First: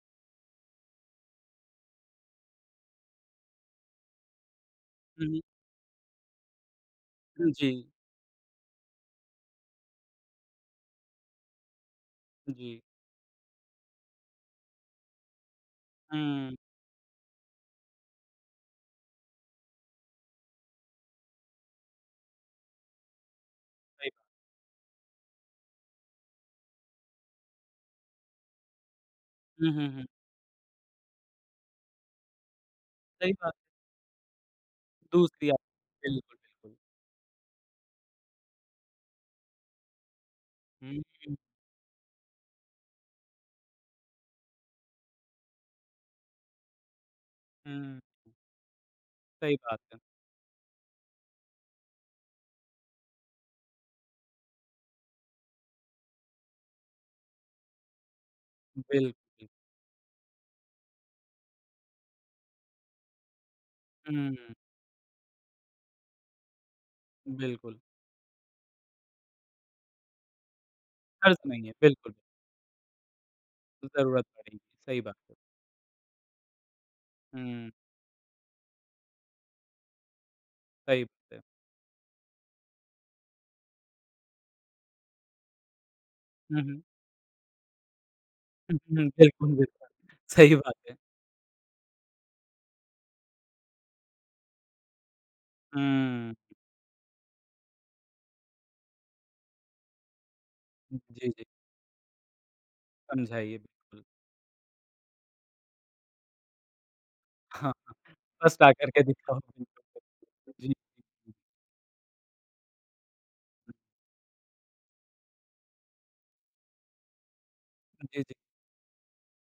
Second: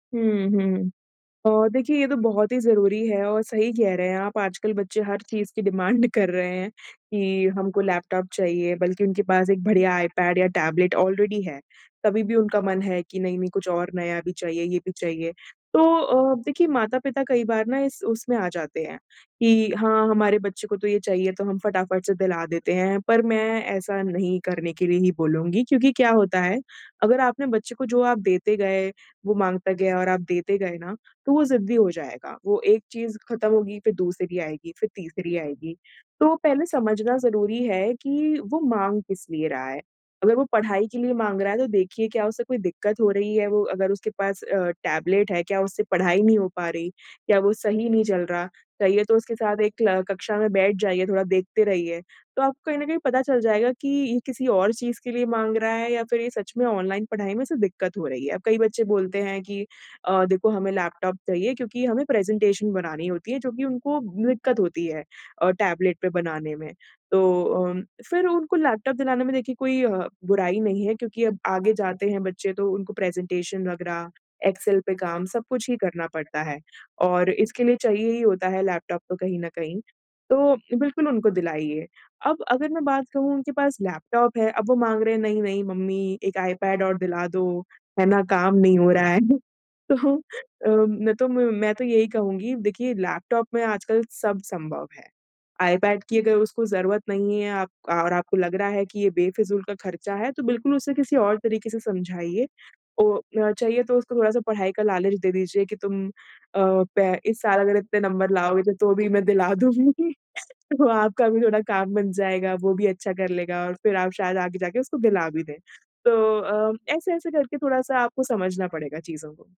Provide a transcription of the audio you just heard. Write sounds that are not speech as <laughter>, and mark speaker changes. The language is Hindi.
Speaker 1: हुँ, हुँ। अ, देखिए ये तो बहुत ही ज़रूरी है और सही कह रहे हैं आप आजकल बच्चे हर
Speaker 2: हुँ, हुँ।
Speaker 1: चीज़ की डिमांड कर रहे हैं कि हमको
Speaker 2: जी।
Speaker 1: लैपटॉप चाहिए बल्कि उनके पास एक बढ़िया आईपैड या टैबलेट ऑलरेडी है। तभी भी उनका
Speaker 2: जी।
Speaker 1: मन है कि नहीं-नहीं कुछ और नया भी चाहिए, ये भी चाहिए। तो अ,
Speaker 2: हुँ।
Speaker 1: देखिए माता-पिता कई बार ना इस उसमें आ जाते हैं, कि हाँ, हमारे बच्चे को तो ये चाहिए तो हम फटाफट से दिला देते हैं, पर मैं ऐसा
Speaker 2: जी।
Speaker 1: नहीं करने की लिए ही बोलूँगी क्योंकि क्या होता है, अगर आपने बच्चे को जो आप देते गए, वो
Speaker 2: हुँ,
Speaker 1: माँगता
Speaker 2: हुँ,
Speaker 1: गया
Speaker 2: हुँ।
Speaker 1: और आप देते गए ना, तो वो ज़िद्दी हो जाएगा। वो एक चीज़
Speaker 2: सही
Speaker 1: ख़त्म
Speaker 2: बात।
Speaker 1: होगी, फिर दूसरी आएगी, फिर तीसरी
Speaker 2: दूसरी आप
Speaker 1: आएगी, तो
Speaker 2: बिल्कुल,
Speaker 1: पहले
Speaker 2: बिल्कुल।
Speaker 1: समझना ज़रूरी है कि वो माँग किस लिए रहा है। अगर वो पढ़ाई
Speaker 2: हुँ,
Speaker 1: के लिए
Speaker 2: हुँ।
Speaker 1: माँग रहा है तो देखिए क्या उससे कोई दिक्कत हो रही है, वो अगर उसके पास अ, टैबलेट है क्या उससे पढ़ाई नहीं हो पा रही, क्या वो सही
Speaker 2: हुँ।
Speaker 1: नहीं चल रहा। चाहिए तो उसके
Speaker 2: सही
Speaker 1: साथ एक
Speaker 2: बात है।
Speaker 1: क्ल कक्षा में बैठ जाइए, थोड़ा देखते रहिए, तो आपको कहीं न कहीं पता चल जाएगा कि ये किसी और चीज़ के लिए माँग रहा है या फिर ये सच में ऑनलाइन पढ़ाई में इसे दिक्कत हो रही है। अब कई बच्चे बोलते हैं
Speaker 2: बिल्कुल।
Speaker 1: कि अ, देखो हमें लैपटॉप चाहिए क्योंकि हमें प्रेजेंटेशन बनानी होती है, जो कि उनको
Speaker 2: हुँ।
Speaker 1: दिक्कत होती है अ, टैबलेट पे बनाने में। तो
Speaker 2: बिल्कुल।
Speaker 1: अ, फिर उनको लैपटॉप दिलाने में देखिए कोई अ, बुराई नहीं है क्योंकि
Speaker 2: फ़र्क
Speaker 1: अब
Speaker 2: नहीं
Speaker 1: आगे
Speaker 2: है,
Speaker 1: जाते
Speaker 2: बिल्कुल।
Speaker 1: हैं बच्चे तो उनको प्रेजेंटेशन वग़ैरह
Speaker 2: ज़रूरत पड़ेगी,
Speaker 1: एक्सेल पे
Speaker 2: सही बात है।
Speaker 1: काम सब कुछ ही करना पड़ता है। और इसके
Speaker 2: हुँ।
Speaker 1: लिए चाहिए ही होता है लैपटॉप तो कहीं न कहीं, तो
Speaker 2: सही
Speaker 1: बिल्कुल उनको
Speaker 2: बात है।
Speaker 1: दिलाइए। अब अगर मैं बात कहूँ उनके पास लैपटॉप है, अब वो माँग रहे हैं नहीं-नहीं मम्मी एक
Speaker 2: हुँ, हुँ।
Speaker 1: आईपैड और दिला दो, है ना काम
Speaker 2: हुँ,
Speaker 1: नहीं हो
Speaker 2: हुँ।
Speaker 1: रहा है।
Speaker 2: बिल्कुल,
Speaker 1: तो
Speaker 2: बिल्कुल। सही
Speaker 1: अ,
Speaker 2: बात है।
Speaker 1: मैं तो मैं तो यही कहूँगी देखिए लैपटॉप में आज कल सब संभव है। आईपैड की
Speaker 2: हुँ।
Speaker 1: अगर उसको जरूरत नहीं है अब और आपको लग रहा है कि ये बेफिजूल का खर्चा है तो बिल्कुल उसे किसी
Speaker 2: जी,
Speaker 1: और
Speaker 2: जी।
Speaker 1: तरीके से समझाइए ओ, या
Speaker 2: समझाइए।
Speaker 1: चाहिए तो उसको थोड़ा-सा पढ़ाई का लालच दे दीजिए कि तुम अ, पै इस साल अगर इतने
Speaker 2: <chuckles>
Speaker 1: नंबर
Speaker 2: फ़र्स्ट आ
Speaker 1: लाओगे
Speaker 2: कर
Speaker 1: तो
Speaker 2: के
Speaker 1: भी मैं
Speaker 2: दिखाओ
Speaker 1: दिला
Speaker 2: <unintelligible>
Speaker 1: दूँगी।
Speaker 2: जी।
Speaker 1: तो आपका भी थोड़ा काम बन जाएगा, वो भी अच्छा कर लेगा और फिर आप शायद आगे जाके उसको दिला भी दें। तो अ, ऐसे-ऐसे करके थोड़ा-सा आपको
Speaker 2: जी, जी।
Speaker 1: समझना पड़ेगा चीज़ों को।